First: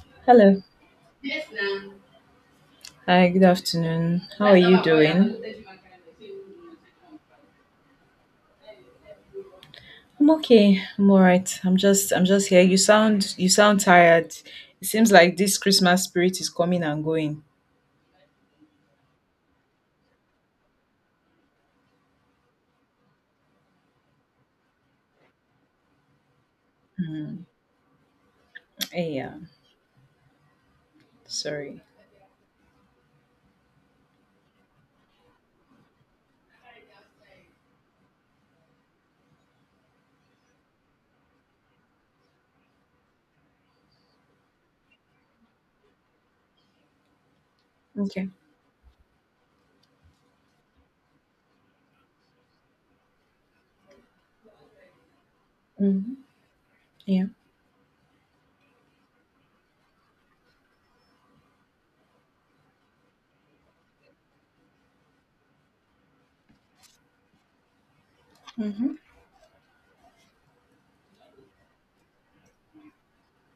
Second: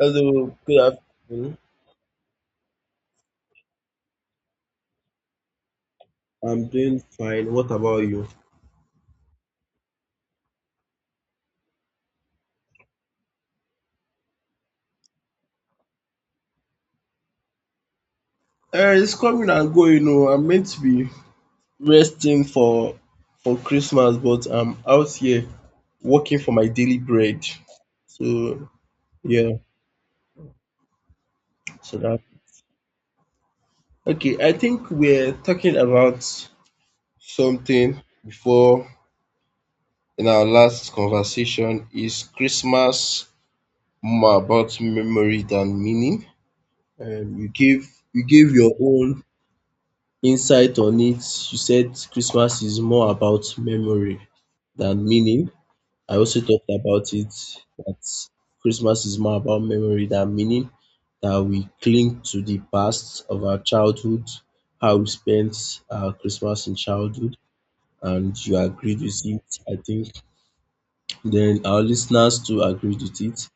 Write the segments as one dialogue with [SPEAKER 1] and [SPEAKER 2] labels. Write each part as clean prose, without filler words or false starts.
[SPEAKER 1] Hello,
[SPEAKER 2] Hello.
[SPEAKER 1] good afternoon.
[SPEAKER 2] Hi, good afternoon. How are you doing?
[SPEAKER 1] I'm doing fine. What about you?
[SPEAKER 2] I'm okay. I'm all right. I'm just here. You sound tired. It seems like this Christmas spirit is coming and going.
[SPEAKER 1] It's coming and going. Oh, I'm meant to be resting for Christmas, but I'm out here working for my daily bread.
[SPEAKER 2] Mm,
[SPEAKER 1] So
[SPEAKER 2] yeah.
[SPEAKER 1] yeah,
[SPEAKER 2] Sorry.
[SPEAKER 1] so that okay. I think we're talking about something before in our last conversation. Is Christmas more about memory than meaning? Um, you gave you
[SPEAKER 2] Okay.
[SPEAKER 1] gave your own insight on it. You said Christmas is more about memory than meaning. I
[SPEAKER 2] Hmm.
[SPEAKER 1] also talked about
[SPEAKER 2] Yeah.
[SPEAKER 1] it that Christmas is more about memory than meaning, that we cling to the past of our childhood, how we spent our Christmas in childhood, and you
[SPEAKER 2] Hmm.
[SPEAKER 1] agreed with it, I think. Then our listeners too agreed with it.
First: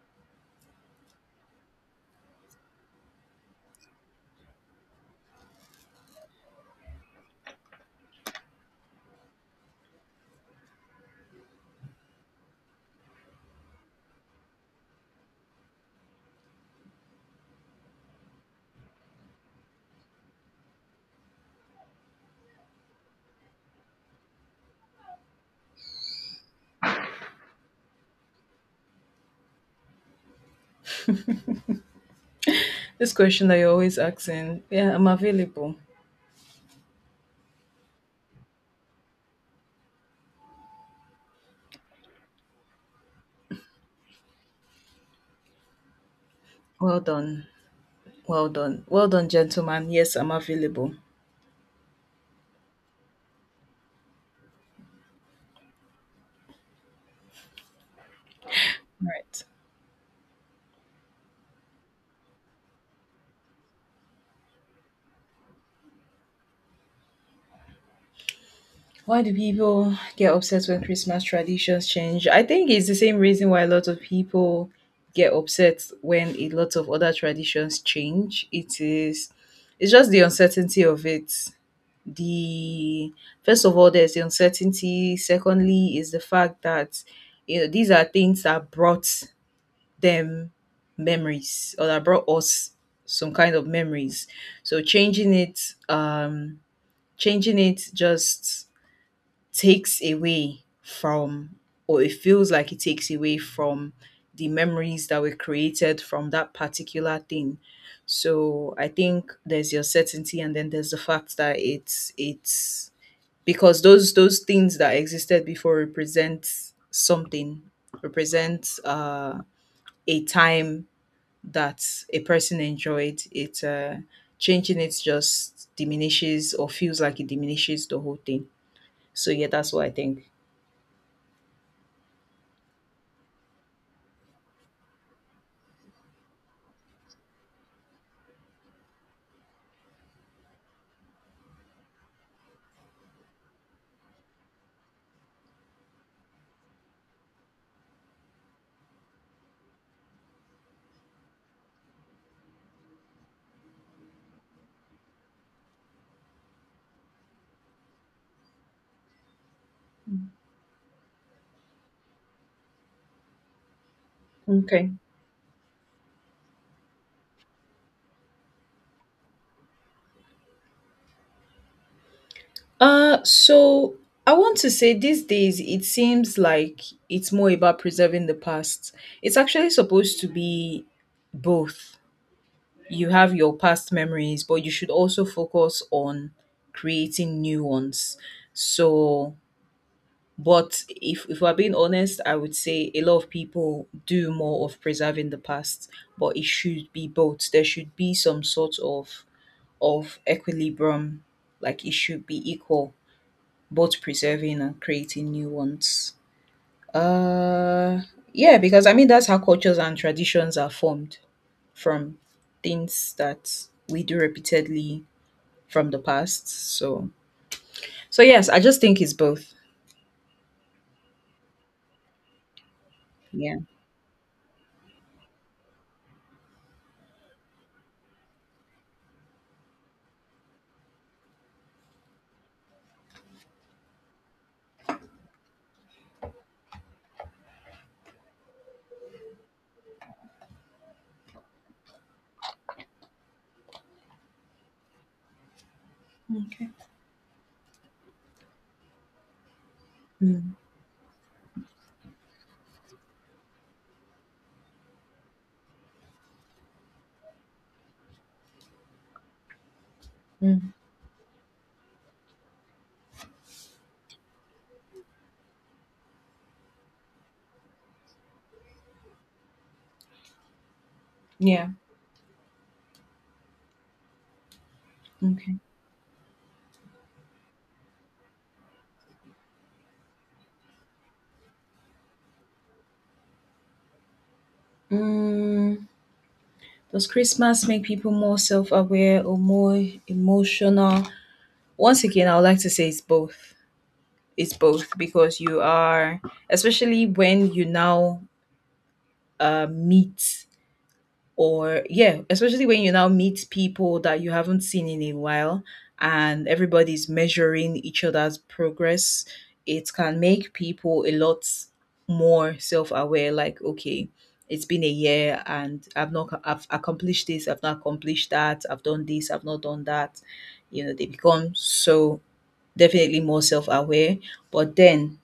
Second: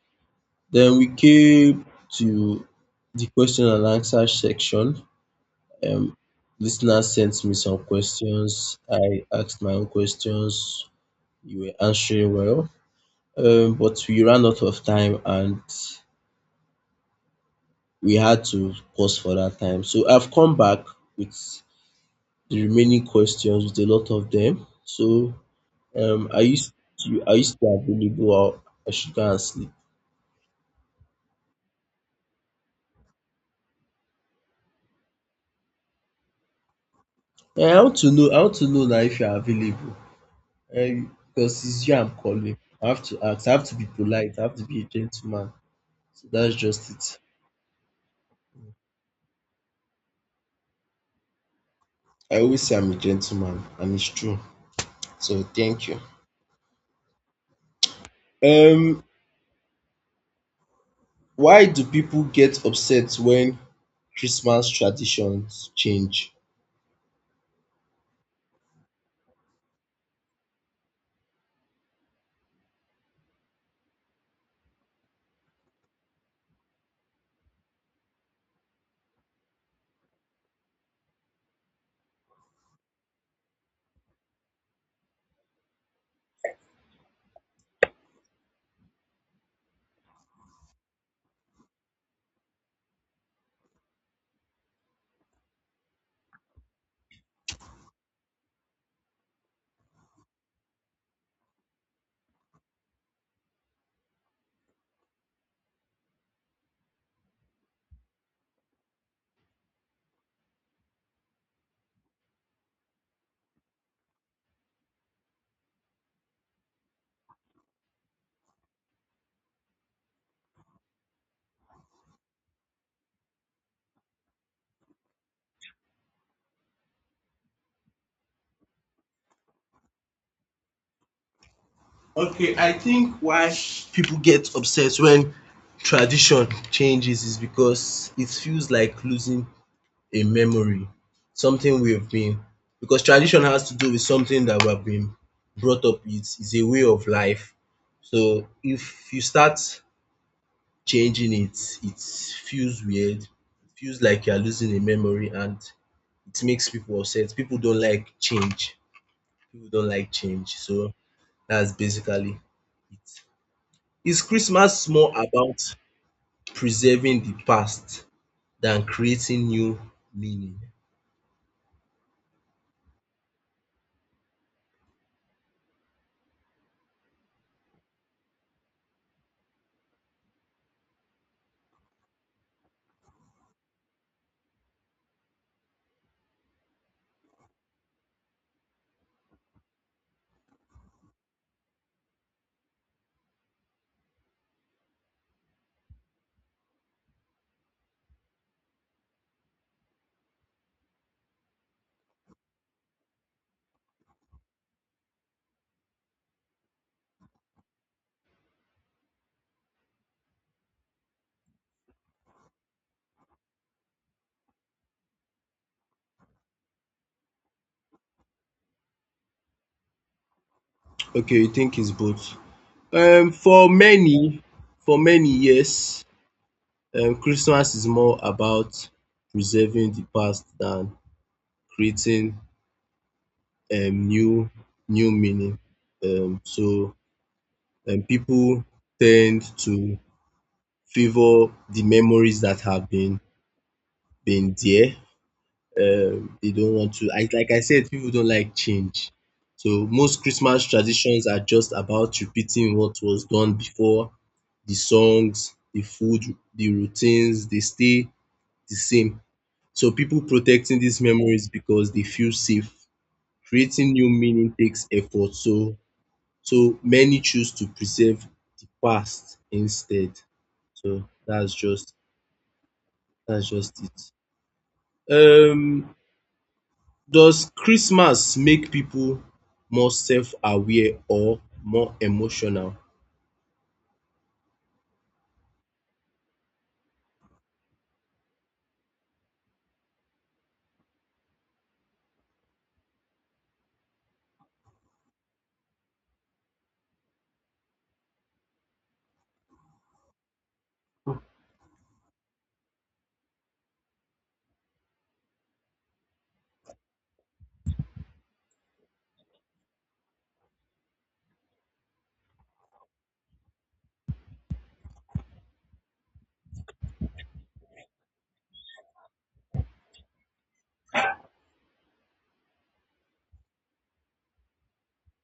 [SPEAKER 1] Then we came to the question and answer section, um listeners sent me some questions. I asked my own questions. You were answering well. But we ran out of time and we had to pause for that time. So I've come back with the remaining questions, with a lot of them. So um are you still are you still available, or I should go and sleep?
[SPEAKER 2] This question that you're always asking. Yeah, I'm available.
[SPEAKER 1] Eh, I want to know, I want to know now if you are available. Because it's you I'm calling. I have to ask, I have to be polite, I have to be a gentleman. So that's just
[SPEAKER 2] Well
[SPEAKER 1] it.
[SPEAKER 2] done. Well done. Well done, gentlemen. Yes, I'm available.
[SPEAKER 1] I always say I'm a gentleman, and it's true. So thank you. Um,
[SPEAKER 2] All right.
[SPEAKER 1] why do people get upset when Christmas traditions change?
[SPEAKER 2] Why do people get upset when Christmas traditions change? I think it's the same reason why a lot of people get upset when a lot of other traditions change. It's just the uncertainty of it. The first of all, there's the uncertainty. Secondly, is the fact that you know, these are things that brought them memories or that brought us some kind of memories. So um, changing it just takes away from or it feels like it takes away from the memories that were created from that particular thing. So I think there's your certainty and then there's the fact that it's because those things that existed before represent something, represent a time that a person enjoyed. It Changing it just diminishes or feels like it diminishes the whole thing. So yeah, that's what I think.
[SPEAKER 1] Okay, I think why people get upset when tradition changes is because it feels like losing a memory, something we've been, because tradition has to do with something that we have been brought up with, is a way of life. So if you start changing it, it feels weird. It feels like you're losing a memory and it makes people upset. People don't like change. People don't like change. So that's basically it. Is Christmas
[SPEAKER 2] Okay.
[SPEAKER 1] more about preserving the past than creating new meaning?
[SPEAKER 2] So I want to say these days it seems like it's more about preserving the past. It's actually supposed to be both. You have your past memories, but you should also focus on creating new ones. So, but if we're being honest, I would say a lot of people do more of preserving the past, but it should be both. There should be some sort of equilibrium, like it should be equal both preserving and creating new ones. Uh, yeah, because I mean that's how cultures and traditions are formed from things that we do repeatedly from the past. So yes, I just think it's both.
[SPEAKER 1] Okay, you think it's both. Um,
[SPEAKER 2] Yeah.
[SPEAKER 1] for many, for many yes, Christmas is more about preserving the past than creating new new meaning. Um, so people tend to favor the memories that have been there. They
[SPEAKER 2] Okay.
[SPEAKER 1] don't want to. Like I said, people don't like change. So most
[SPEAKER 2] Mm,
[SPEAKER 1] Christmas traditions are just about repeating what was done before. The songs, the food, the routines, they stay the same. So people
[SPEAKER 2] mm,
[SPEAKER 1] protecting these memories because they feel safe. Creating new meaning takes effort. So many choose to preserve the past instead. So
[SPEAKER 2] yeah.
[SPEAKER 1] that's just it.
[SPEAKER 2] Okay.
[SPEAKER 1] Does Christmas make people more self-aware or more emotional?
[SPEAKER 2] Mm, does Christmas make people more self aware or more emotional? Once again, I would like to say it's both. It's both because you are, especially when you now meet or yeah, especially when you now meet people that you haven't seen in a while and everybody's measuring each other's progress. It can make people a lot more self-aware, like, okay, it's been a year and I've accomplished this, I've not accomplished that, I've done this, I've not done that, you know, they become so definitely more self-aware. But then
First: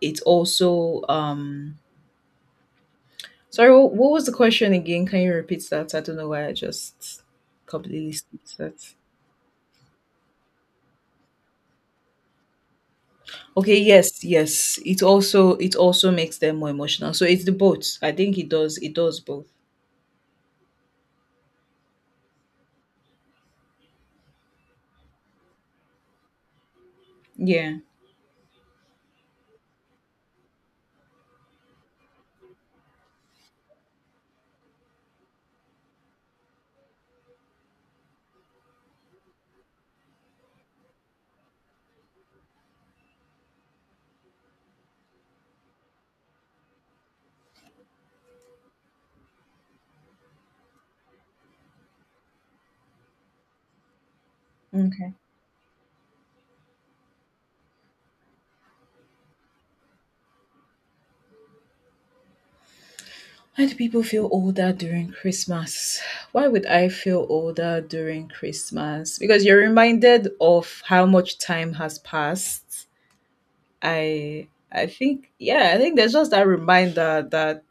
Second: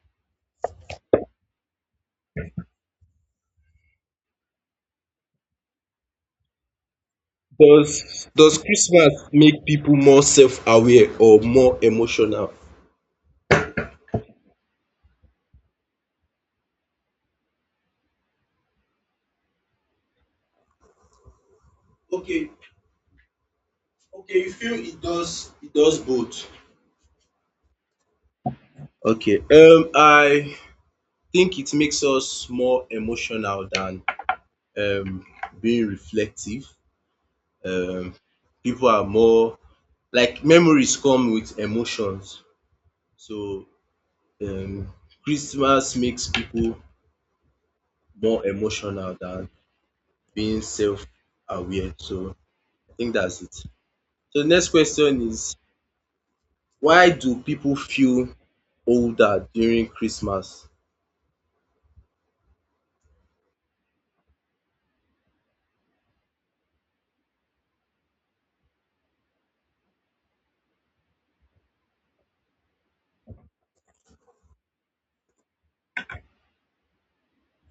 [SPEAKER 2] it also sorry, what was the question again? Can you repeat that? I don't know why I just completely
[SPEAKER 1] Does
[SPEAKER 2] skipped that.
[SPEAKER 1] Christmas make people more self-aware or more emotional?
[SPEAKER 2] Okay, yes, yes. It also makes them more emotional. So it's the both. I think it does both.
[SPEAKER 1] Okay, okay, you feel it does both.
[SPEAKER 2] Yeah.
[SPEAKER 1] Okay, I think it makes us more emotional than um being reflective. um People are more like memories come with emotions. So um Christmas makes people more emotional than being self-aware. So I think that's it. So the next
[SPEAKER 2] Okay.
[SPEAKER 1] question is, why do people feel older during Christmas?
[SPEAKER 2] Why do people feel older during Christmas? Why would I feel older during Christmas? Because you're reminded of how much time has passed. I think yeah, I think there's just that reminder that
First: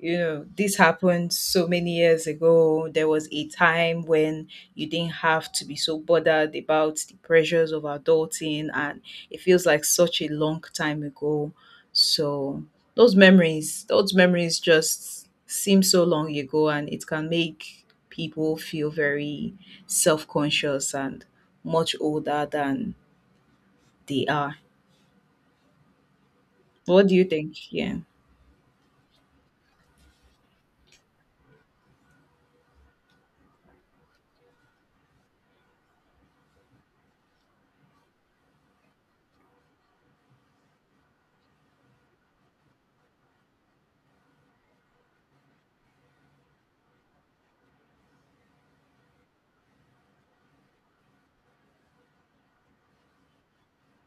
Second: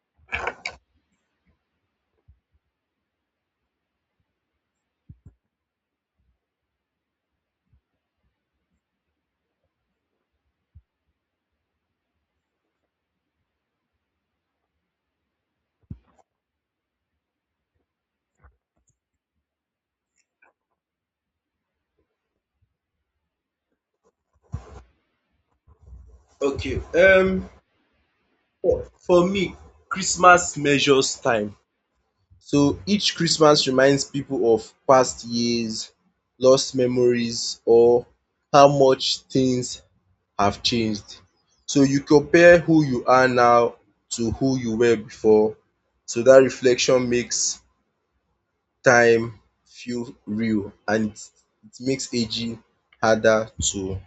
[SPEAKER 2] you know this happened so many years ago. There was a time when you didn't have to be so bothered about the pressures of adulting, and it feels like such a long time ago. So those memories just seem so long ago, and it can make people feel very self-conscious and much older than they are.
[SPEAKER 1] Okay,
[SPEAKER 2] What do you think? Yeah.
[SPEAKER 1] for me, Christmas measures time. So each Christmas reminds people of past years, lost memories, or how much things have changed. So you compare who you are now to who you were before. So that reflection makes time feel real and it makes aging harder to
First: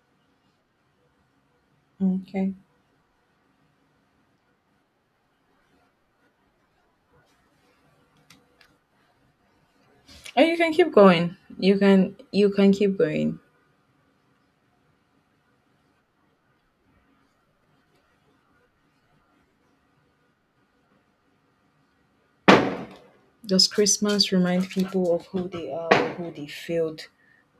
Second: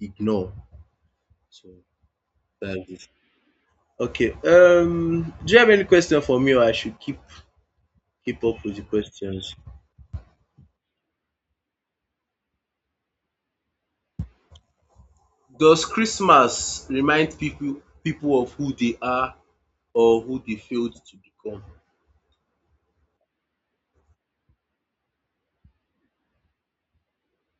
[SPEAKER 1] ignore. So
[SPEAKER 2] Okay.
[SPEAKER 1] that is it. Okay. Do you have any question for me, or I should keep up with the questions?
[SPEAKER 2] Oh, you can keep going. You can keep going.
[SPEAKER 1] Does Christmas remind people of who they are or who they failed to become?
[SPEAKER 2] Does Christmas remind people of who they are or who they failed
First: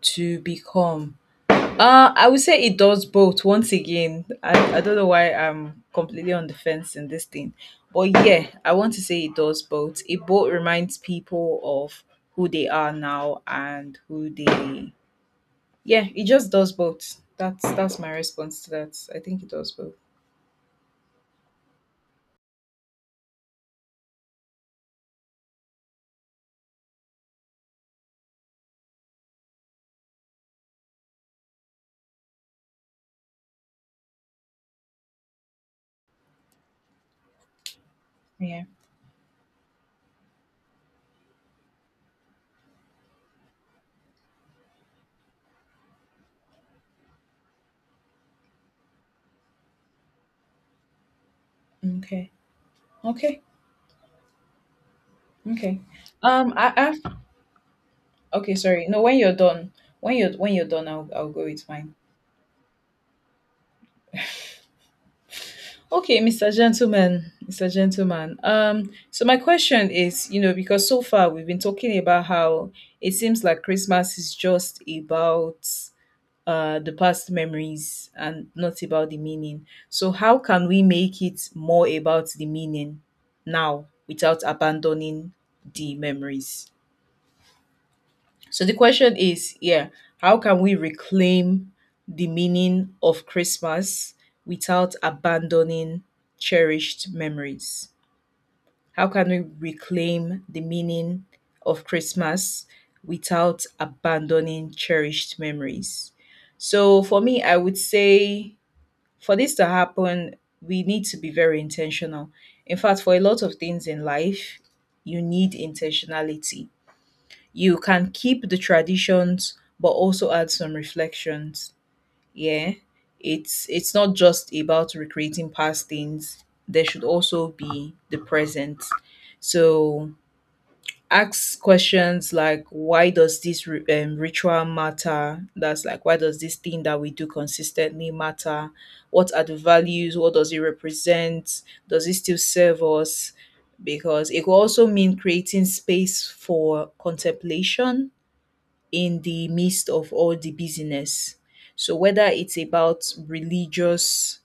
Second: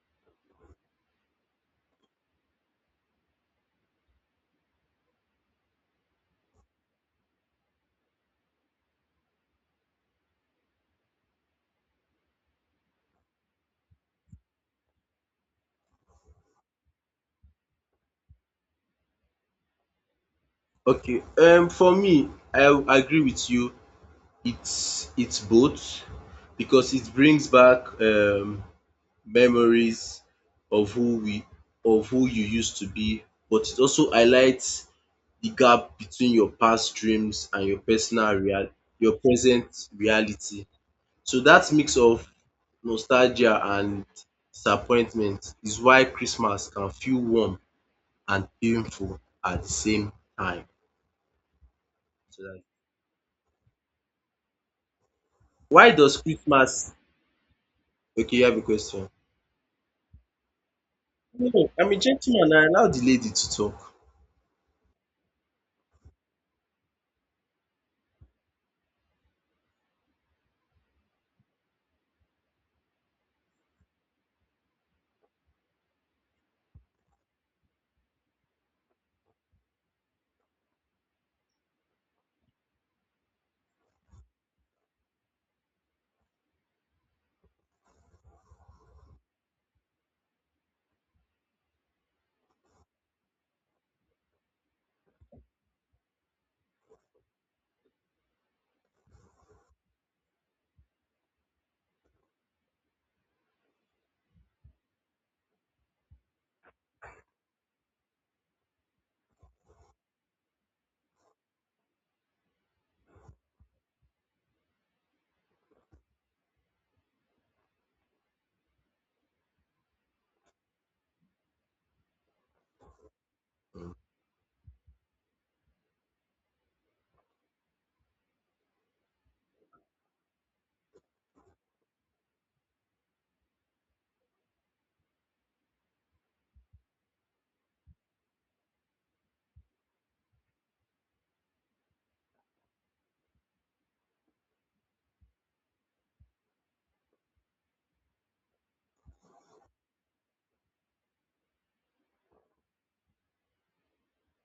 [SPEAKER 2] to become? I would say it does both. Once again, I don't know why I'm completely on the fence in this thing. But yeah, I want to say it does both. It both reminds people of who they are now and who they yeah, it just does both. That's my response to that. I think it does both.
[SPEAKER 1] Okay, for me I agree with you. It's both because it brings back memories of who we of who you used to be, but it also highlights the gap between your past dreams and
[SPEAKER 2] Yeah.
[SPEAKER 1] your present reality. So that mix of nostalgia and disappointment is why Christmas can feel warm and painful at the same time.
[SPEAKER 2] Okay.
[SPEAKER 1] So that
[SPEAKER 2] Okay. Okay.
[SPEAKER 1] why does Christmas—
[SPEAKER 2] I
[SPEAKER 1] okay, you
[SPEAKER 2] Okay,
[SPEAKER 1] have a
[SPEAKER 2] sorry. No,
[SPEAKER 1] question.
[SPEAKER 2] when you're done, when you're done, I'll go
[SPEAKER 1] No,
[SPEAKER 2] with
[SPEAKER 1] I'm a
[SPEAKER 2] mine.
[SPEAKER 1] gentleman, I allow the lady to talk.
[SPEAKER 2] Okay, Mr. Gentleman, Mr. Gentleman. So my question is, you know, because so far we've been talking about how it seems like Christmas is just about the past memories and not about the meaning. So how can we make it more about the meaning now without abandoning the memories? So the question is, yeah, how can we reclaim the meaning of Christmas without abandoning cherished memories? How can we reclaim the meaning of Christmas without abandoning cherished memories? So for me, I would say for this to happen, we need to be very intentional. In fact, for a lot of things in life, you need intentionality. You can keep the traditions but also add some reflections. Yeah, it's not just about recreating past things, there should also be the present. So ask questions like, why does this ritual matter? That's like, why does this thing that we do consistently matter? What are the values? What does it represent? Does it still serve us? Because it could also mean creating space for contemplation in the midst of all the busyness. So whether it's about religious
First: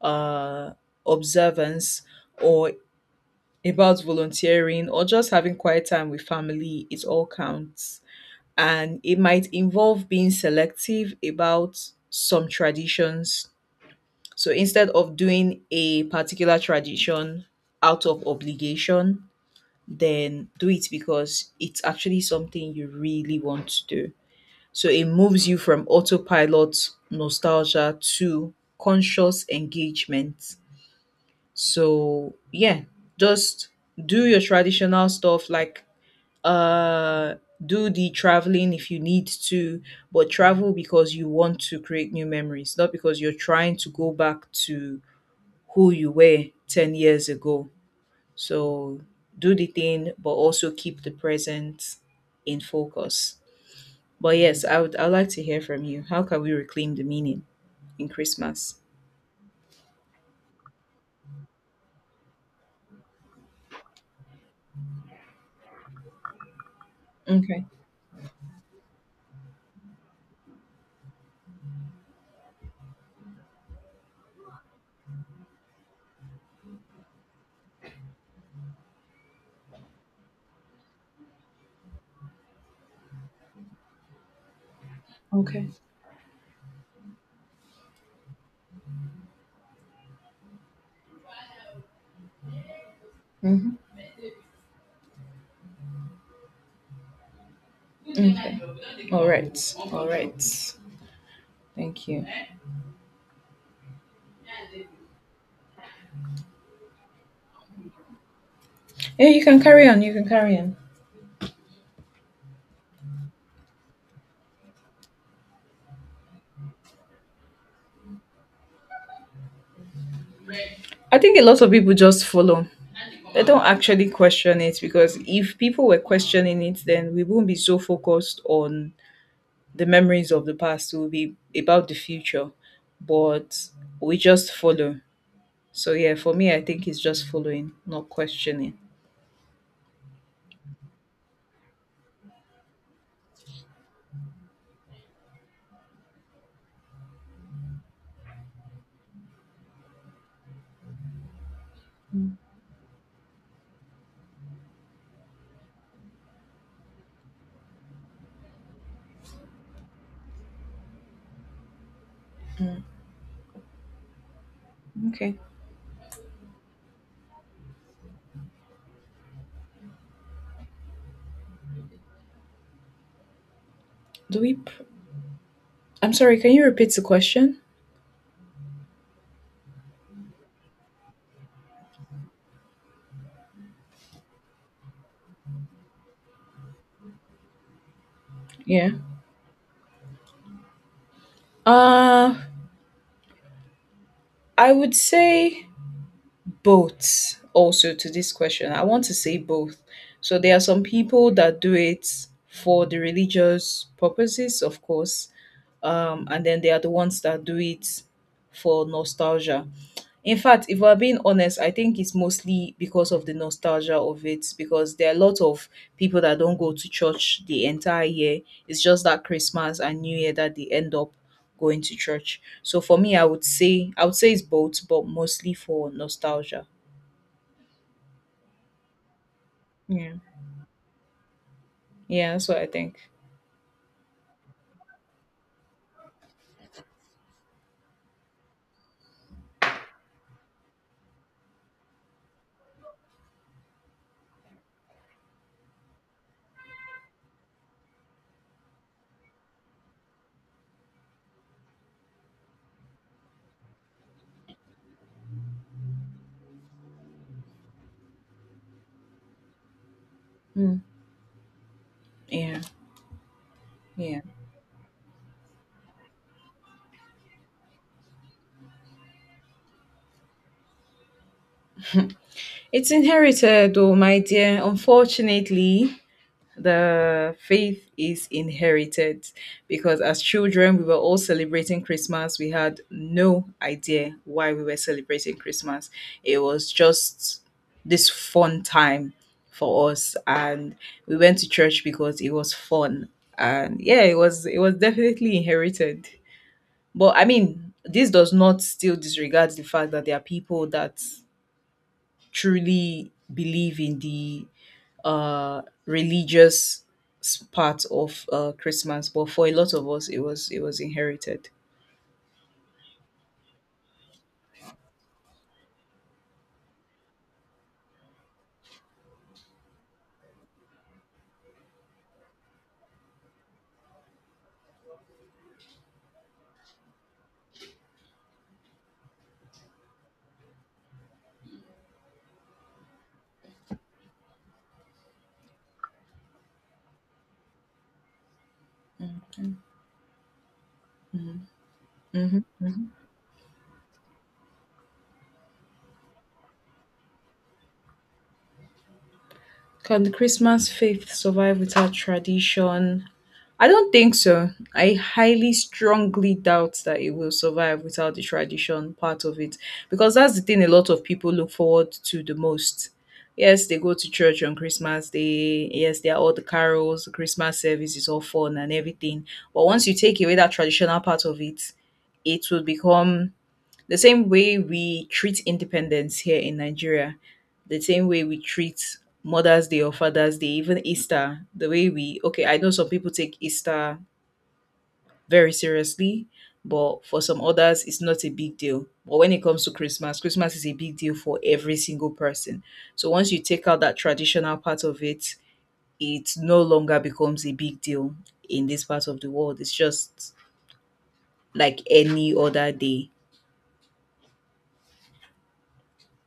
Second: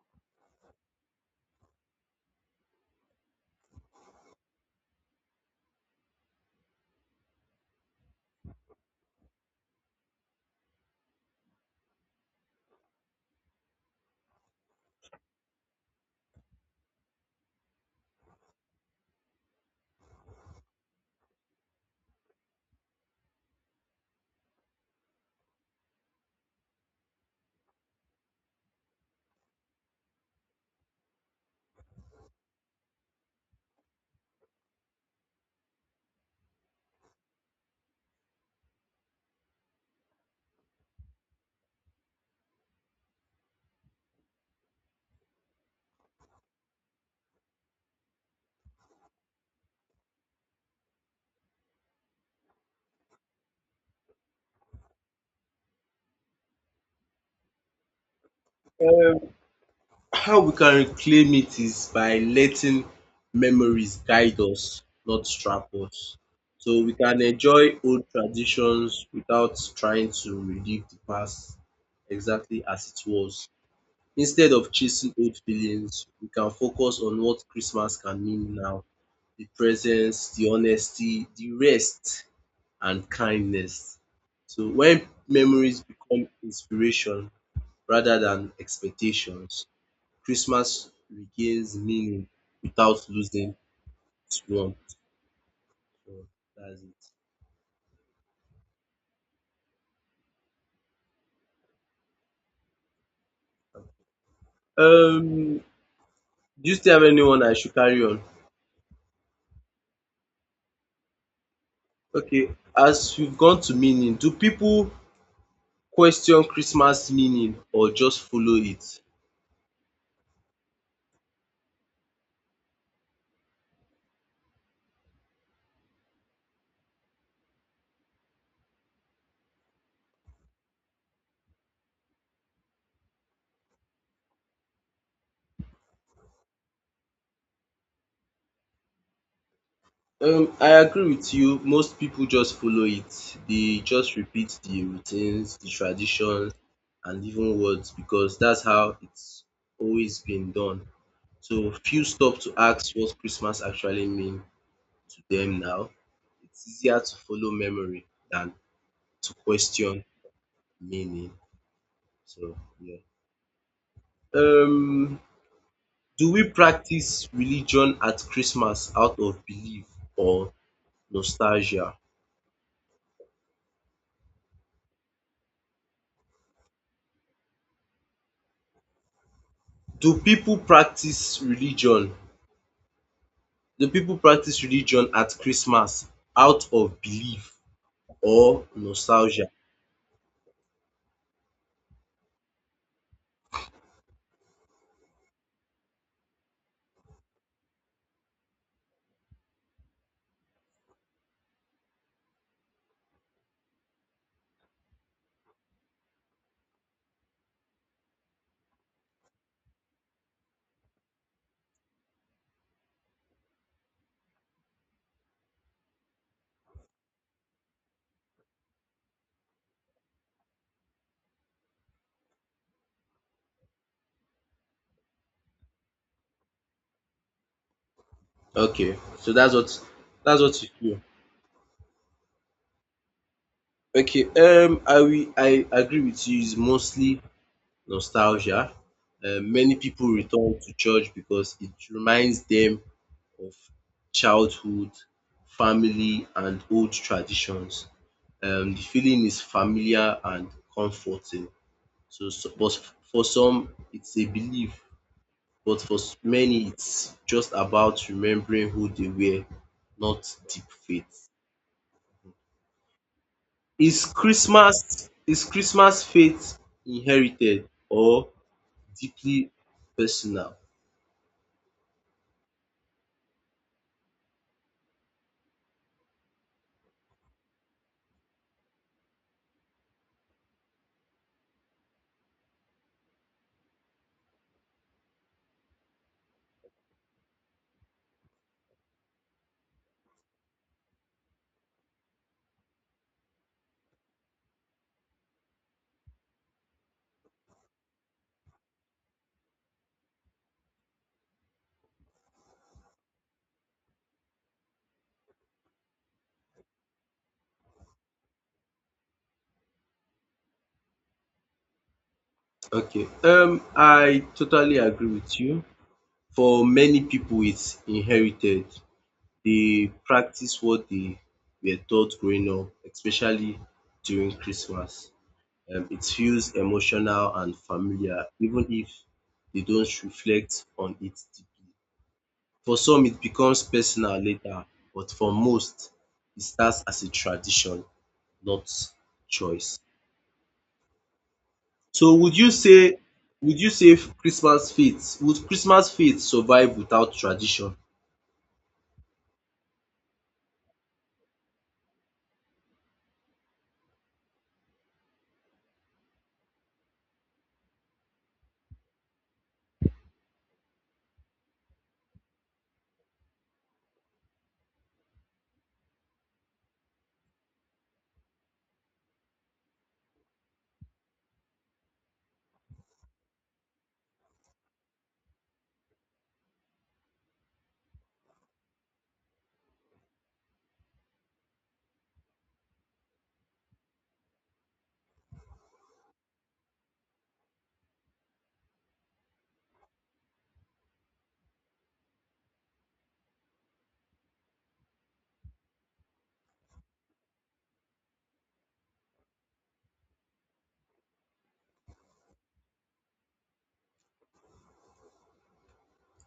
[SPEAKER 2] uh, observance or about volunteering or just having quiet time with family, it all counts. And it might involve being selective about some traditions. So instead of doing a particular tradition out of obligation, then do it because it's actually something you really want to do. So it moves you from autopilot nostalgia to conscious engagement. So yeah, just do your traditional stuff, like uh do the traveling if you need to, but travel because you want to create new memories, not because you're trying to go back to who you were 10 years ago. So do the thing, but also keep the present in focus. But yes, I would like to hear from you. How can we reclaim the meaning in Christmas?
[SPEAKER 1] How we can reclaim it is by letting memories guide us, not trap us. So we can
[SPEAKER 2] Okay.
[SPEAKER 1] enjoy old traditions without trying to relive the past exactly as it was. Instead of chasing old feelings, we can focus on what Christmas can mean now: the presence, the honesty, the rest, and kindness. So when
[SPEAKER 2] Okay.
[SPEAKER 1] memories become inspiration rather than expectations, Christmas regains meaning without losing
[SPEAKER 2] Hmm.
[SPEAKER 1] its warmth. So that's it.
[SPEAKER 2] Okay. All right. All right. Thank you.
[SPEAKER 1] Um, do you still have anyone I should carry on?
[SPEAKER 2] Yeah, you can carry on. You can carry on.
[SPEAKER 1] Okay, as we've gone to meaning, do people question Christmas meaning or just follow it?
[SPEAKER 2] I think a lot of people just follow. They don't actually question it, because if people were questioning it, then we won't be so focused on the memories of the past. It will be about the future. But we just follow. So yeah, for me, I think it's just following, not questioning.
[SPEAKER 1] I agree with you. Most people just follow it. They just repeat the routines, the traditions, and even words because that's how it's always been done. So few stop to ask what Christmas actually means to them now. It's easier to follow memory than to question meaning. So yeah. Um,
[SPEAKER 2] Okay.
[SPEAKER 1] do we practice religion at Christmas out of belief or nostalgia?
[SPEAKER 2] Do we I'm sorry, can you repeat the question?
[SPEAKER 1] Do people practice religion do people practice religion at Christmas out of belief or
[SPEAKER 2] Yeah.
[SPEAKER 1] nostalgia?
[SPEAKER 2] Uh I would say both also to this question. I want to say both. So there are some people that do it for the religious purposes, of course, and then they are the ones that do it for nostalgia. In fact, if we're being honest, I think it's mostly because of the nostalgia of it, because there are a lot of people that don't go to church the entire year. It's just that Christmas and New Year that they end up going to church. So for me, I would say it's both, but mostly for nostalgia.
[SPEAKER 1] Okay, so
[SPEAKER 2] Yeah.
[SPEAKER 1] that's what you feel.
[SPEAKER 2] Yeah, that's what I think.
[SPEAKER 1] Okay, I will— I agree with you, it's mostly nostalgia. Many people return to church because it reminds them of childhood, family and old traditions. The feeling is familiar and comforting. But for some it's a belief, but for many it's just about remembering who they were, not deep
[SPEAKER 2] Mm.
[SPEAKER 1] faith.
[SPEAKER 2] Yeah. Yeah.
[SPEAKER 1] Is Christmas faith inherited or deeply personal?
[SPEAKER 2] It's inherited though, my dear, unfortunately. The faith is inherited because as children we were all celebrating Christmas. We had no idea why we were celebrating Christmas. It was just this fun time for us, and we went to church because it was fun. And yeah, it was definitely inherited. But I mean, this does not still disregard the fact that there are people that truly believe in the religious part of Christmas, but for a lot of us it was inherited.
[SPEAKER 1] Okay. I totally agree with you. For many people it's inherited. They practice what they were taught growing up, especially during Christmas. It feels emotional and familiar, even if they don't reflect on it deeply. For some, it becomes personal later, but for most, it starts as a tradition, not
[SPEAKER 2] Mm-hmm.
[SPEAKER 1] choice. So, would you
[SPEAKER 2] Hmm.
[SPEAKER 1] say, would you say Christmas faith— would Christmas faith survive without tradition?
[SPEAKER 2] Can the Christmas faith survive without tradition? I don't think so. I highly strongly doubt that it will survive without the tradition part of it, because that's the thing a lot of people look forward to the most. Yes, they go to church on Christmas Day. Yes, there are all the carols, the Christmas service is all fun and everything. But once you take away that traditional part of it, it will become the same way we treat independence here in Nigeria, the same way we treat Mother's Day or Father's Day, even Easter, the way we, okay, I know some people take Easter very seriously, but for some others, it's not a big deal. But when it comes to Christmas, Christmas is a big deal for every single person. So once you take out that traditional part of it, it no longer becomes a big deal in this part of the world. It's just like any other day.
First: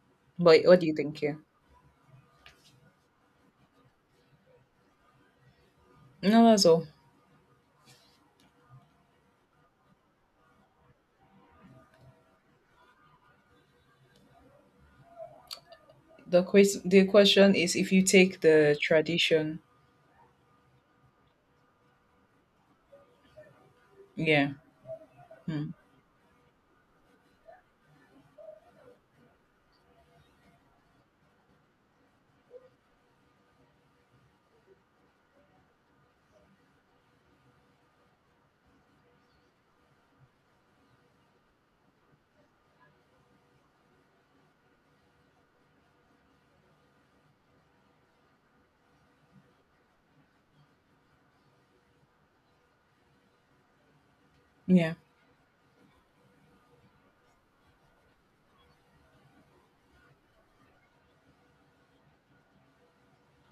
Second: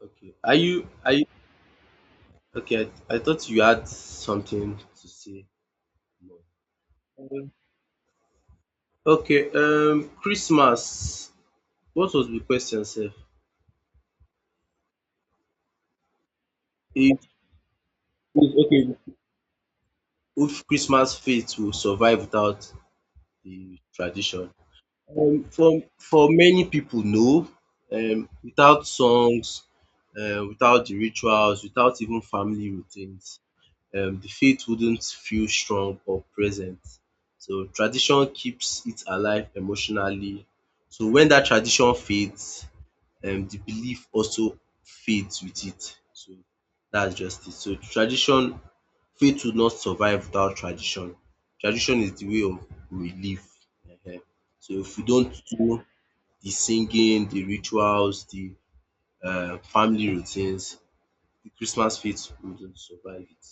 [SPEAKER 1] Okay. Are
[SPEAKER 2] But what
[SPEAKER 1] you—
[SPEAKER 2] do you
[SPEAKER 1] are
[SPEAKER 2] think
[SPEAKER 1] you
[SPEAKER 2] here?
[SPEAKER 1] okay? I thought you had something to say more.
[SPEAKER 2] No, that's all.
[SPEAKER 1] Okay. Christmas. What was the question, sir?
[SPEAKER 2] The ques the
[SPEAKER 1] It,
[SPEAKER 2] question is if you take the
[SPEAKER 1] okay.
[SPEAKER 2] tradition
[SPEAKER 1] If Christmas faith will survive without the tradition.
[SPEAKER 2] yeah,
[SPEAKER 1] For
[SPEAKER 2] mm,
[SPEAKER 1] many people, no, without songs, without the rituals, without even family routines, the faith wouldn't feel strong or present. So tradition keeps it alive emotionally. So when that tradition fades, the belief also fades with it. So that's just it. So tradition Faith will not survive without tradition. Tradition is the way of we live. um So if
[SPEAKER 2] yeah.
[SPEAKER 1] we don't do the singing, the rituals, the family routines, the Christmas faith wouldn't survive it.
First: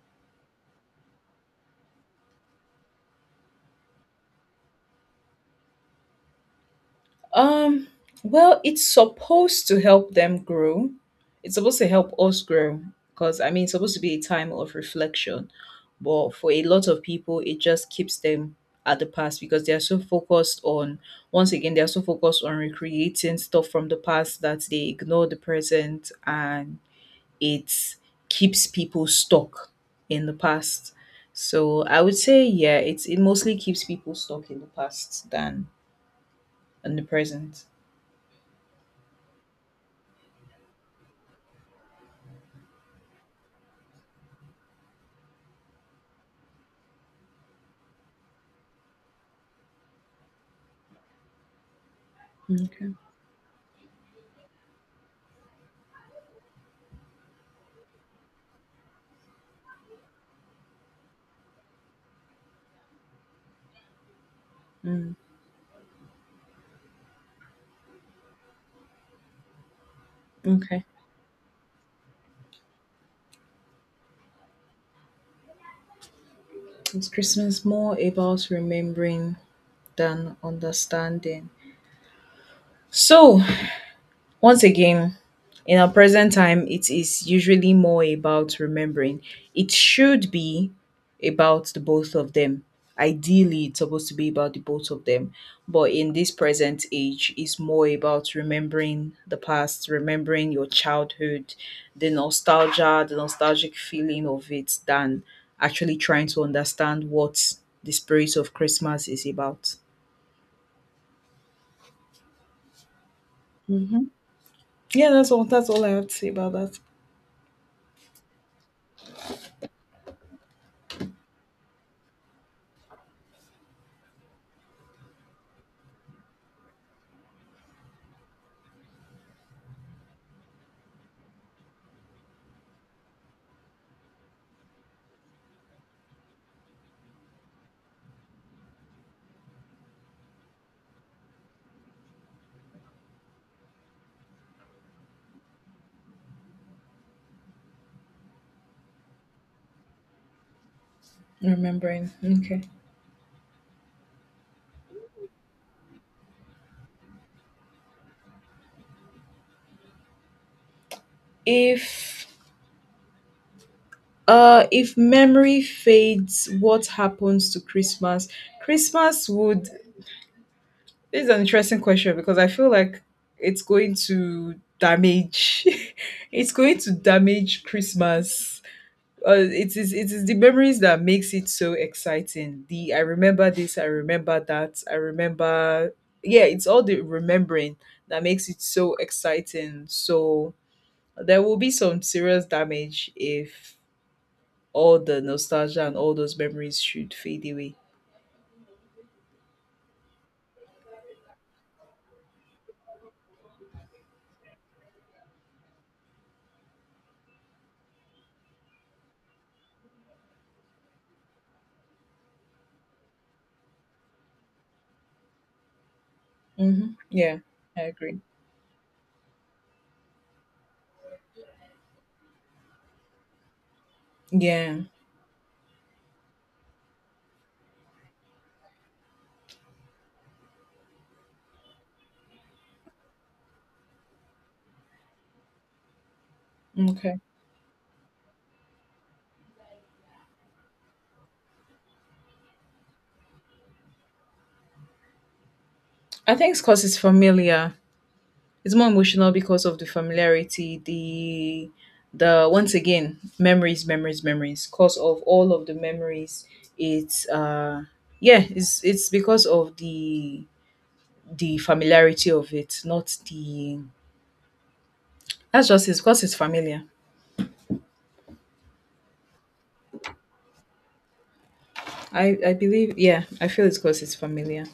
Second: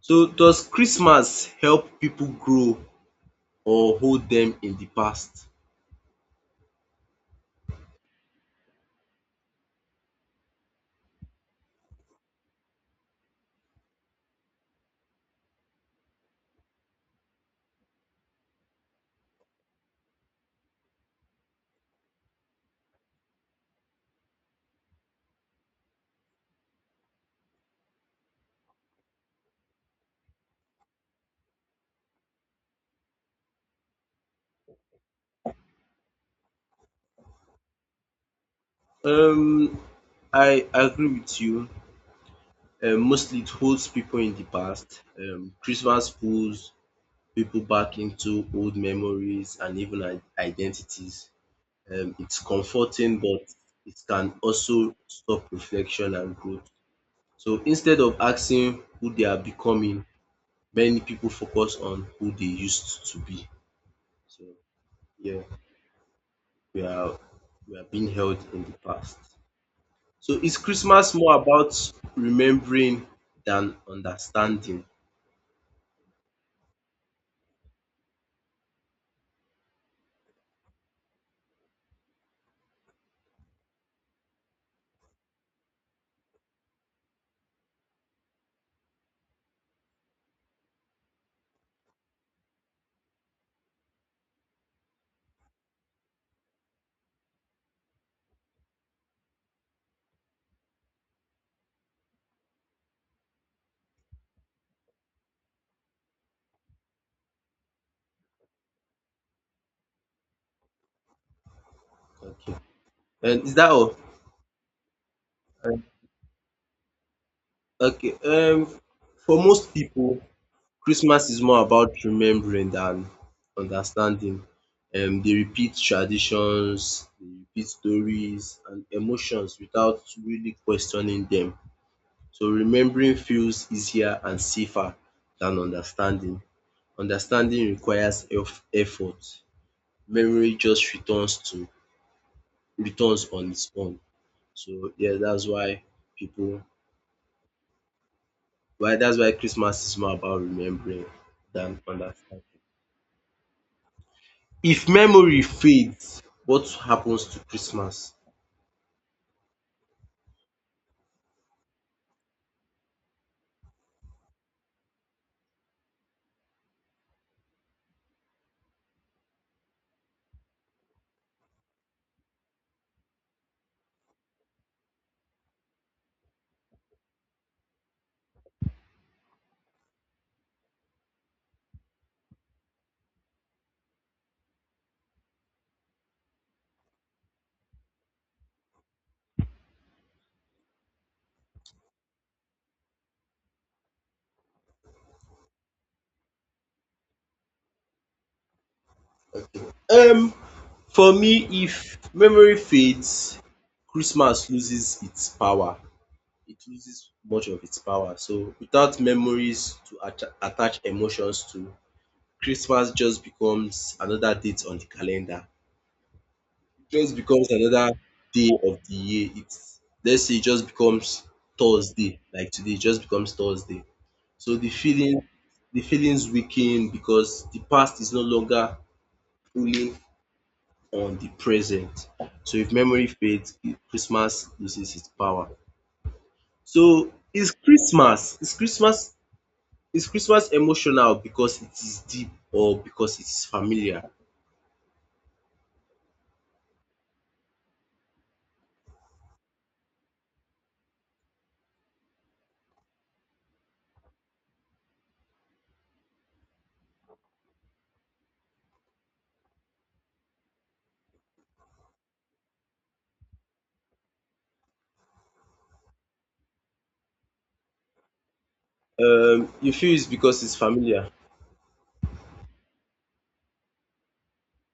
[SPEAKER 1] So does Christmas help people grow or hold them in the past?
[SPEAKER 2] Um, well, it's supposed to help them grow. It's supposed to help us grow because I mean, it's supposed to be a time of reflection. But for a lot of people, it just keeps them at the past because they are so focused on, once again, they are so focused on recreating stuff from the past that they ignore the present and it keeps people stuck in the past. So I would say, yeah, it mostly keeps people stuck in the past than in the present.
[SPEAKER 1] Um I agree with you. Mostly it holds people in the past. Christmas pulls people back into old memories and even identities. It's
[SPEAKER 2] Okay.
[SPEAKER 1] comforting, but it can also stop reflection and growth. So instead of asking who they are becoming, many people focus on who they used to be. So
[SPEAKER 2] Mm.
[SPEAKER 1] yeah, we are we are being held in the past. So is
[SPEAKER 2] Okay.
[SPEAKER 1] Christmas more about remembering than understanding?
[SPEAKER 2] It's Christmas more about remembering than understanding? So Once again, in our present time, it is usually more about remembering. It should be about the both of them. Ideally, it's supposed to be about the both of them. But in this present age, it's more about remembering the past, remembering your childhood, the nostalgia, the nostalgic feeling of it, than actually trying to understand what the spirit of Christmas is about.
[SPEAKER 1] Okay, and is that all?
[SPEAKER 2] hmm Yeah, that's all. That's
[SPEAKER 1] Um,
[SPEAKER 2] all I have to say about that.
[SPEAKER 1] Okay, um, for most people, Christmas is more about remembering than understanding. They repeat traditions, they repeat stories and emotions without really questioning them. So remembering feels easier and safer than understanding. Understanding requires effort, memory just returns on its own. So yeah, that's why people, that's why Christmas is more about remembering than
[SPEAKER 2] Remembering.
[SPEAKER 1] understanding.
[SPEAKER 2] Okay.
[SPEAKER 1] If memory fades, what happens to Christmas?
[SPEAKER 2] If if memory fades, what happens to Christmas? Christmas would, this is an interesting question because I feel like it's going to damage, it's going to damage Christmas. It is the memories that makes it so exciting. The I remember this, I remember that, I remember, yeah, it's all the remembering that makes it so exciting. So there will be some serious damage if all the nostalgia and all those memories should fade away.
[SPEAKER 1] Okay. Um, for me, if memory fades, Christmas loses its power. It loses much of its power. So without memories to attach emotions to, Christmas just becomes another date on the calendar. It
[SPEAKER 2] Mm-hmm.
[SPEAKER 1] just
[SPEAKER 2] Yeah,
[SPEAKER 1] becomes
[SPEAKER 2] I
[SPEAKER 1] another
[SPEAKER 2] agree.
[SPEAKER 1] day of the year. It's— let's say it just becomes Thursday, like today, it just becomes Thursday. So
[SPEAKER 2] Yeah.
[SPEAKER 1] the feelings weaken because the past is no longer pulling on the present. So if memory fades, Christmas loses its power. So
[SPEAKER 2] Okay.
[SPEAKER 1] is Christmas is Christmas emotional because it is deep or because it is familiar?
[SPEAKER 2] I think it's because it's familiar. It's more emotional because of the familiarity, the once again, memories, memories, memories. Cause of all of the memories, it's yeah, it's because of the familiarity of it, not the, that's just it's because it's familiar.
[SPEAKER 1] You feel it's because it's familiar.
[SPEAKER 2] I believe, yeah, I feel it's because it's familiar.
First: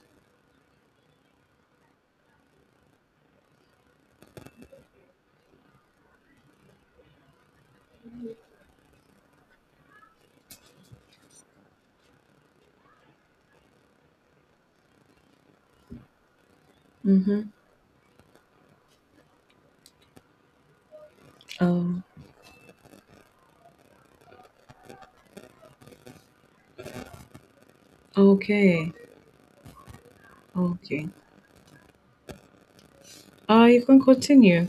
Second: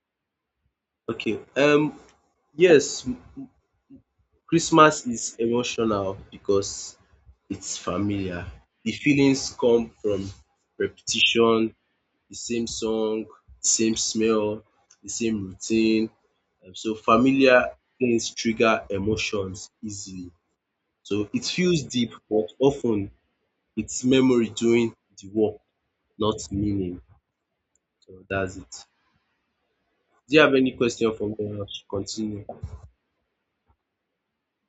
[SPEAKER 1] Okay. Yes, Christmas is emotional because it's familiar. The feelings come from repetition, the same song, the same smell, the same routine. So
[SPEAKER 2] Mm-hmm.
[SPEAKER 1] familiar things trigger emotions easily. So it feels
[SPEAKER 2] Oh.
[SPEAKER 1] deep, but often it's memory doing the work, not meaning. So that's it.
[SPEAKER 2] Okay.
[SPEAKER 1] Do you have any
[SPEAKER 2] Okay.
[SPEAKER 1] question for me? I should continue.
[SPEAKER 2] You can continue.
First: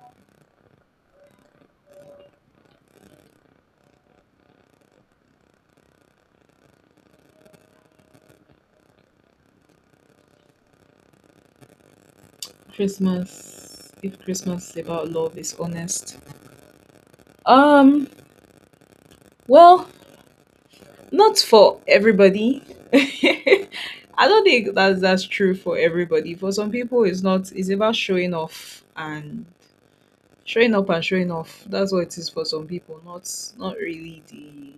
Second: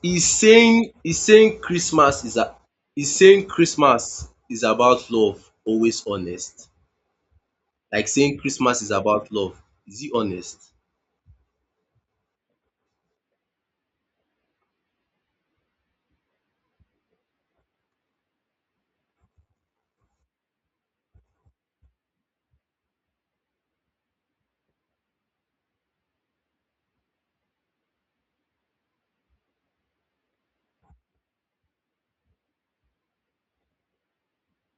[SPEAKER 1] He's saying Christmas is a— he's saying Christmas is about love, always honest. Like, saying Christmas is about love. Is he honest?
[SPEAKER 2] Christmas, if Christmas is about love, is honest. Um, well, not for everybody. I don't think that's true for everybody. For some people, it's not. It's about showing off and showing up and showing off. That's what it is for some people. Not, not really the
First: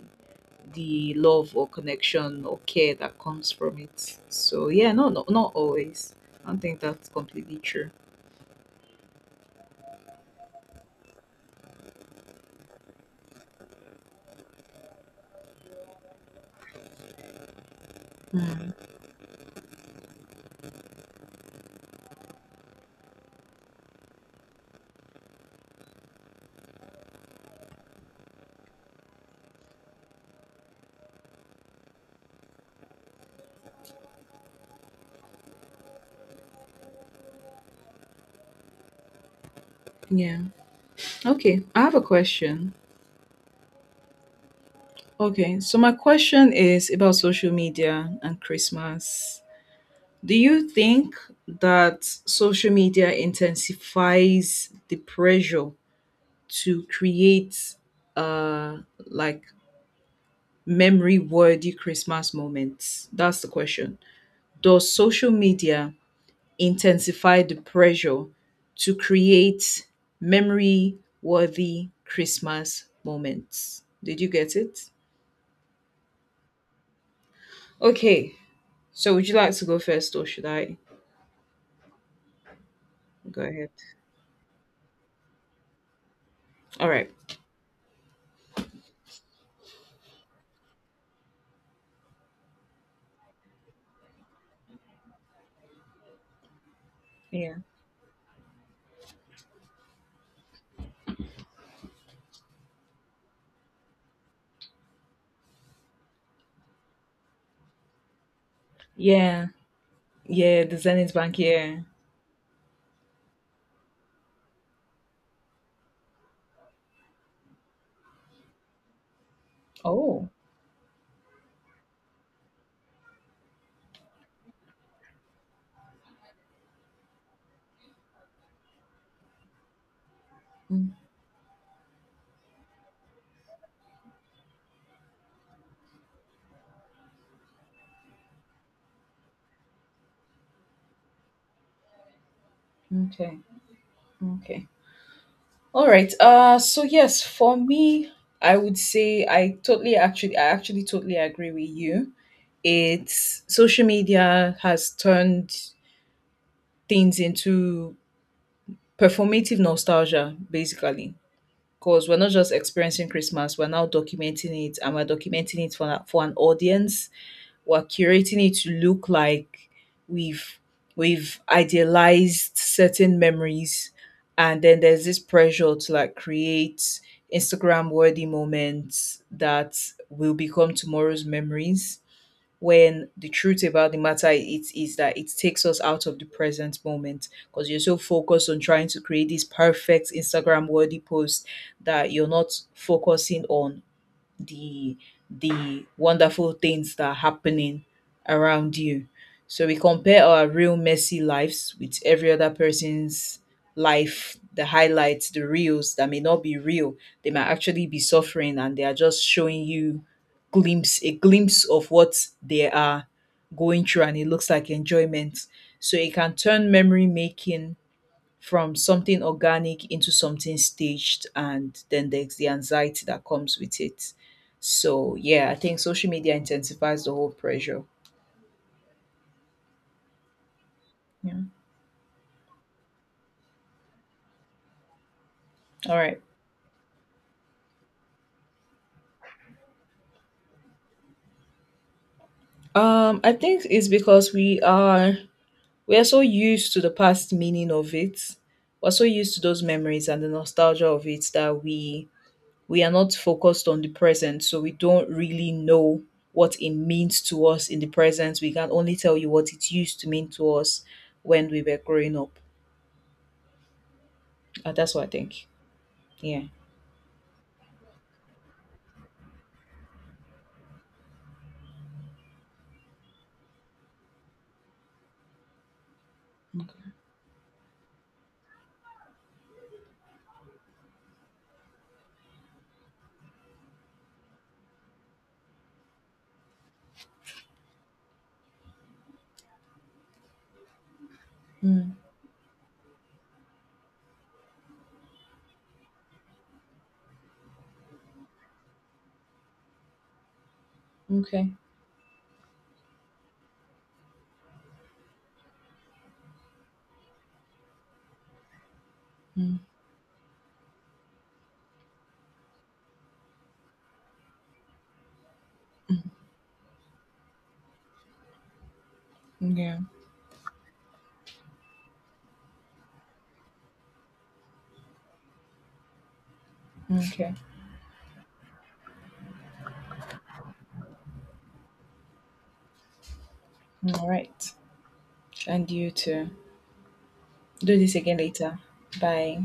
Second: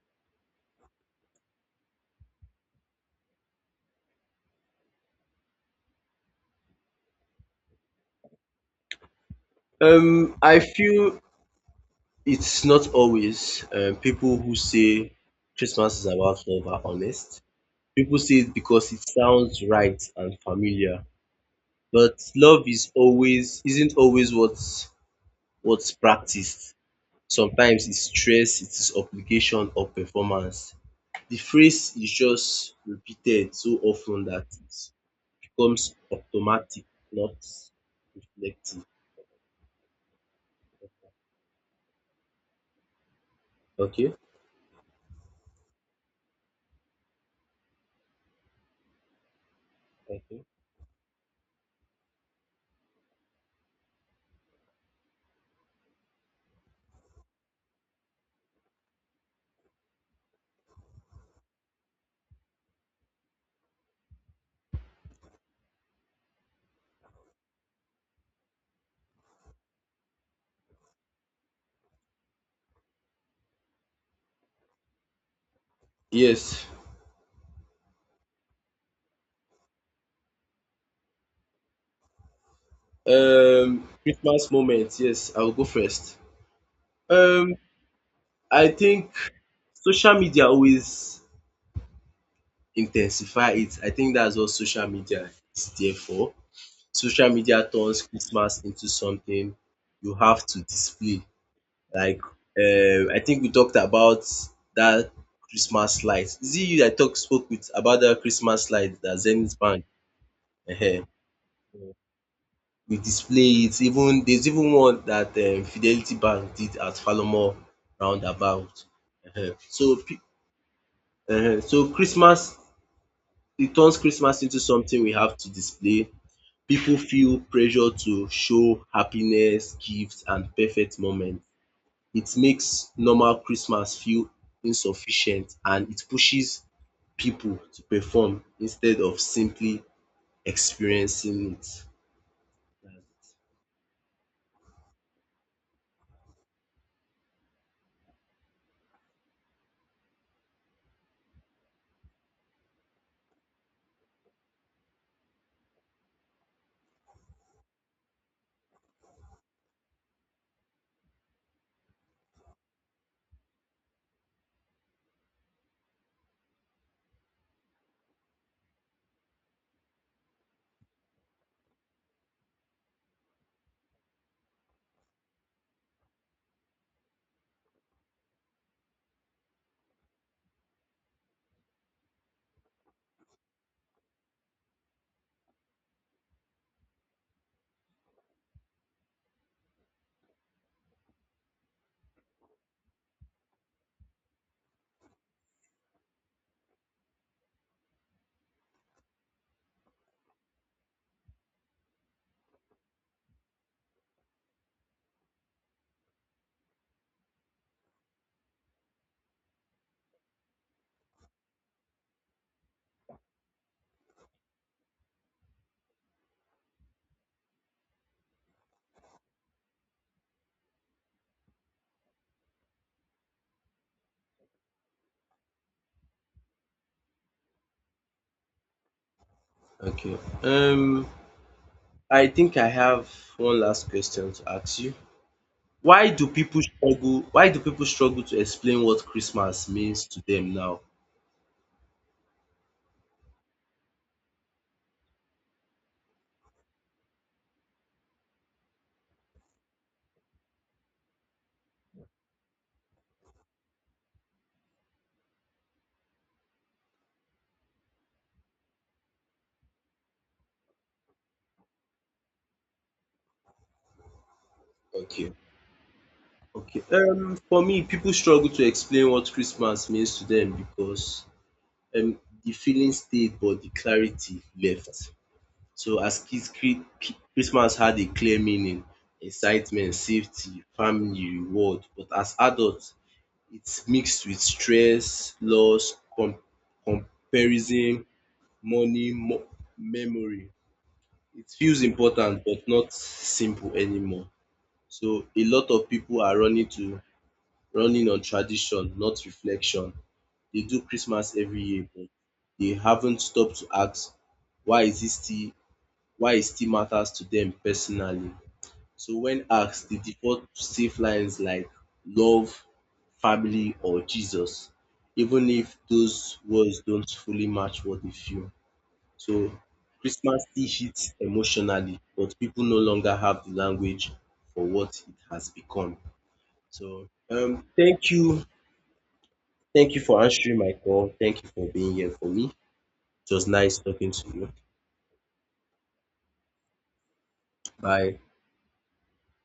[SPEAKER 2] the love or connection or care that comes from it. So yeah, no, no, not always. I don't think that's completely true.
[SPEAKER 1] I feel it's not always. People who say Christmas is about love are honest. People say it
[SPEAKER 2] Hmm.
[SPEAKER 1] because it sounds right and familiar, but love is always isn't always what's practiced. Sometimes it's stress, it is obligation or performance. The phrase is just repeated so often that it becomes automatic, not reflective.
[SPEAKER 2] Yeah. Okay, I have a question.
[SPEAKER 1] Okay.
[SPEAKER 2] Okay, so my question is about social media and Christmas. Do
[SPEAKER 1] Okay.
[SPEAKER 2] you think that social media intensifies the pressure to create uh like memory worthy Christmas moments? That's the question. Does social media intensify the pressure to create memory worthy Christmas moments? Did you get it?
[SPEAKER 1] Yes.
[SPEAKER 2] Okay, so would you like to go first or should I go ahead?
[SPEAKER 1] Christmas moment. Yes, I'll go first.
[SPEAKER 2] All right.
[SPEAKER 1] Um, I think social media always intensify it. I think that's what social media is there for. Social
[SPEAKER 2] Yeah.
[SPEAKER 1] media turns Christmas into something you have to display. Like, I think we talked about that Christmas light. Is it you that talk spoke with about that Christmas light that
[SPEAKER 2] Yeah.
[SPEAKER 1] Zenith Bank?
[SPEAKER 2] Yeah, the
[SPEAKER 1] uh
[SPEAKER 2] Zenith Bank, yeah.
[SPEAKER 1] We display it. Even there's even one that Fidelity Bank did at Falomo roundabout. um So, pe-
[SPEAKER 2] Oh.
[SPEAKER 1] so Christmas— it turns Christmas into something we have to display. People feel pressure to show happiness, gifts, and
[SPEAKER 2] Mm.
[SPEAKER 1] perfect moments. It makes normal Christmas feel insufficient, and it pushes people to perform instead of simply experiencing it.
[SPEAKER 2] Okay. Okay. All right. So yes, for me, I would say I actually totally agree with you. It's social media has turned things into performative nostalgia, basically. Because we're not just experiencing Christmas, we're now documenting it and we're documenting it for an audience. We're curating it to look like we've we've idealized certain memories, and then there's this pressure to like create Instagram worthy moments that will become tomorrow's memories, when the truth about the matter it is that it takes us out of the present moment because you're so focused on trying to create this perfect Instagram worthy post that you're not focusing on the the wonderful things that are happening around you. So we compare our real messy lives with every other person's life, the highlights, the reels that may not be real. They might actually be suffering and they are just showing you glimpse a glimpse of what they are going through, and it looks like enjoyment. So it can turn memory making from something organic into something staged, and then there's the anxiety that comes with it. So yeah, I think social media intensifies the whole pressure.
[SPEAKER 1] Okay. Um,
[SPEAKER 2] Yeah.
[SPEAKER 1] I think I have one last question to ask you.
[SPEAKER 2] All
[SPEAKER 1] Why
[SPEAKER 2] right.
[SPEAKER 1] do people struggle— why do people struggle to explain what Christmas means to them now?
[SPEAKER 2] I think it's because we are so used to the past meaning of it. We're so used to those memories and the nostalgia of it that we are not focused on the present, so we don't really know what it means to us in the present. We can only tell you what it used to mean to us when we were growing up. That's what I
[SPEAKER 1] Okay.
[SPEAKER 2] think. Yeah.
[SPEAKER 1] Okay. For me, people struggle to explain what Christmas means to them because um, the feeling stayed, but the clarity left. So, as kids, Christmas had a clear meaning: excitement, safety, family, reward. But as adults, it's mixed with stress, loss, comparison, money, memory. It feels
[SPEAKER 2] Mm,
[SPEAKER 1] important, but not simple anymore. So, a lot of people are running on tradition, not reflection. They do Christmas
[SPEAKER 2] okay.
[SPEAKER 1] every year, but they haven't stopped to ask, why is it still why it still matters to them personally. So when
[SPEAKER 2] Mm,
[SPEAKER 1] asked, they default to safe lines like love, family, or Jesus, even if those words don't fully match what they feel. So
[SPEAKER 2] yeah.
[SPEAKER 1] Christmas still hits emotionally, but people no longer have the language for what it has become. So
[SPEAKER 2] Okay.
[SPEAKER 1] thank you. Thank you for answering my call. Thank you for being here for me. It was nice
[SPEAKER 2] All
[SPEAKER 1] talking to
[SPEAKER 2] right.
[SPEAKER 1] you.
[SPEAKER 2] And you too. Do this
[SPEAKER 1] Bye.
[SPEAKER 2] again later. Bye.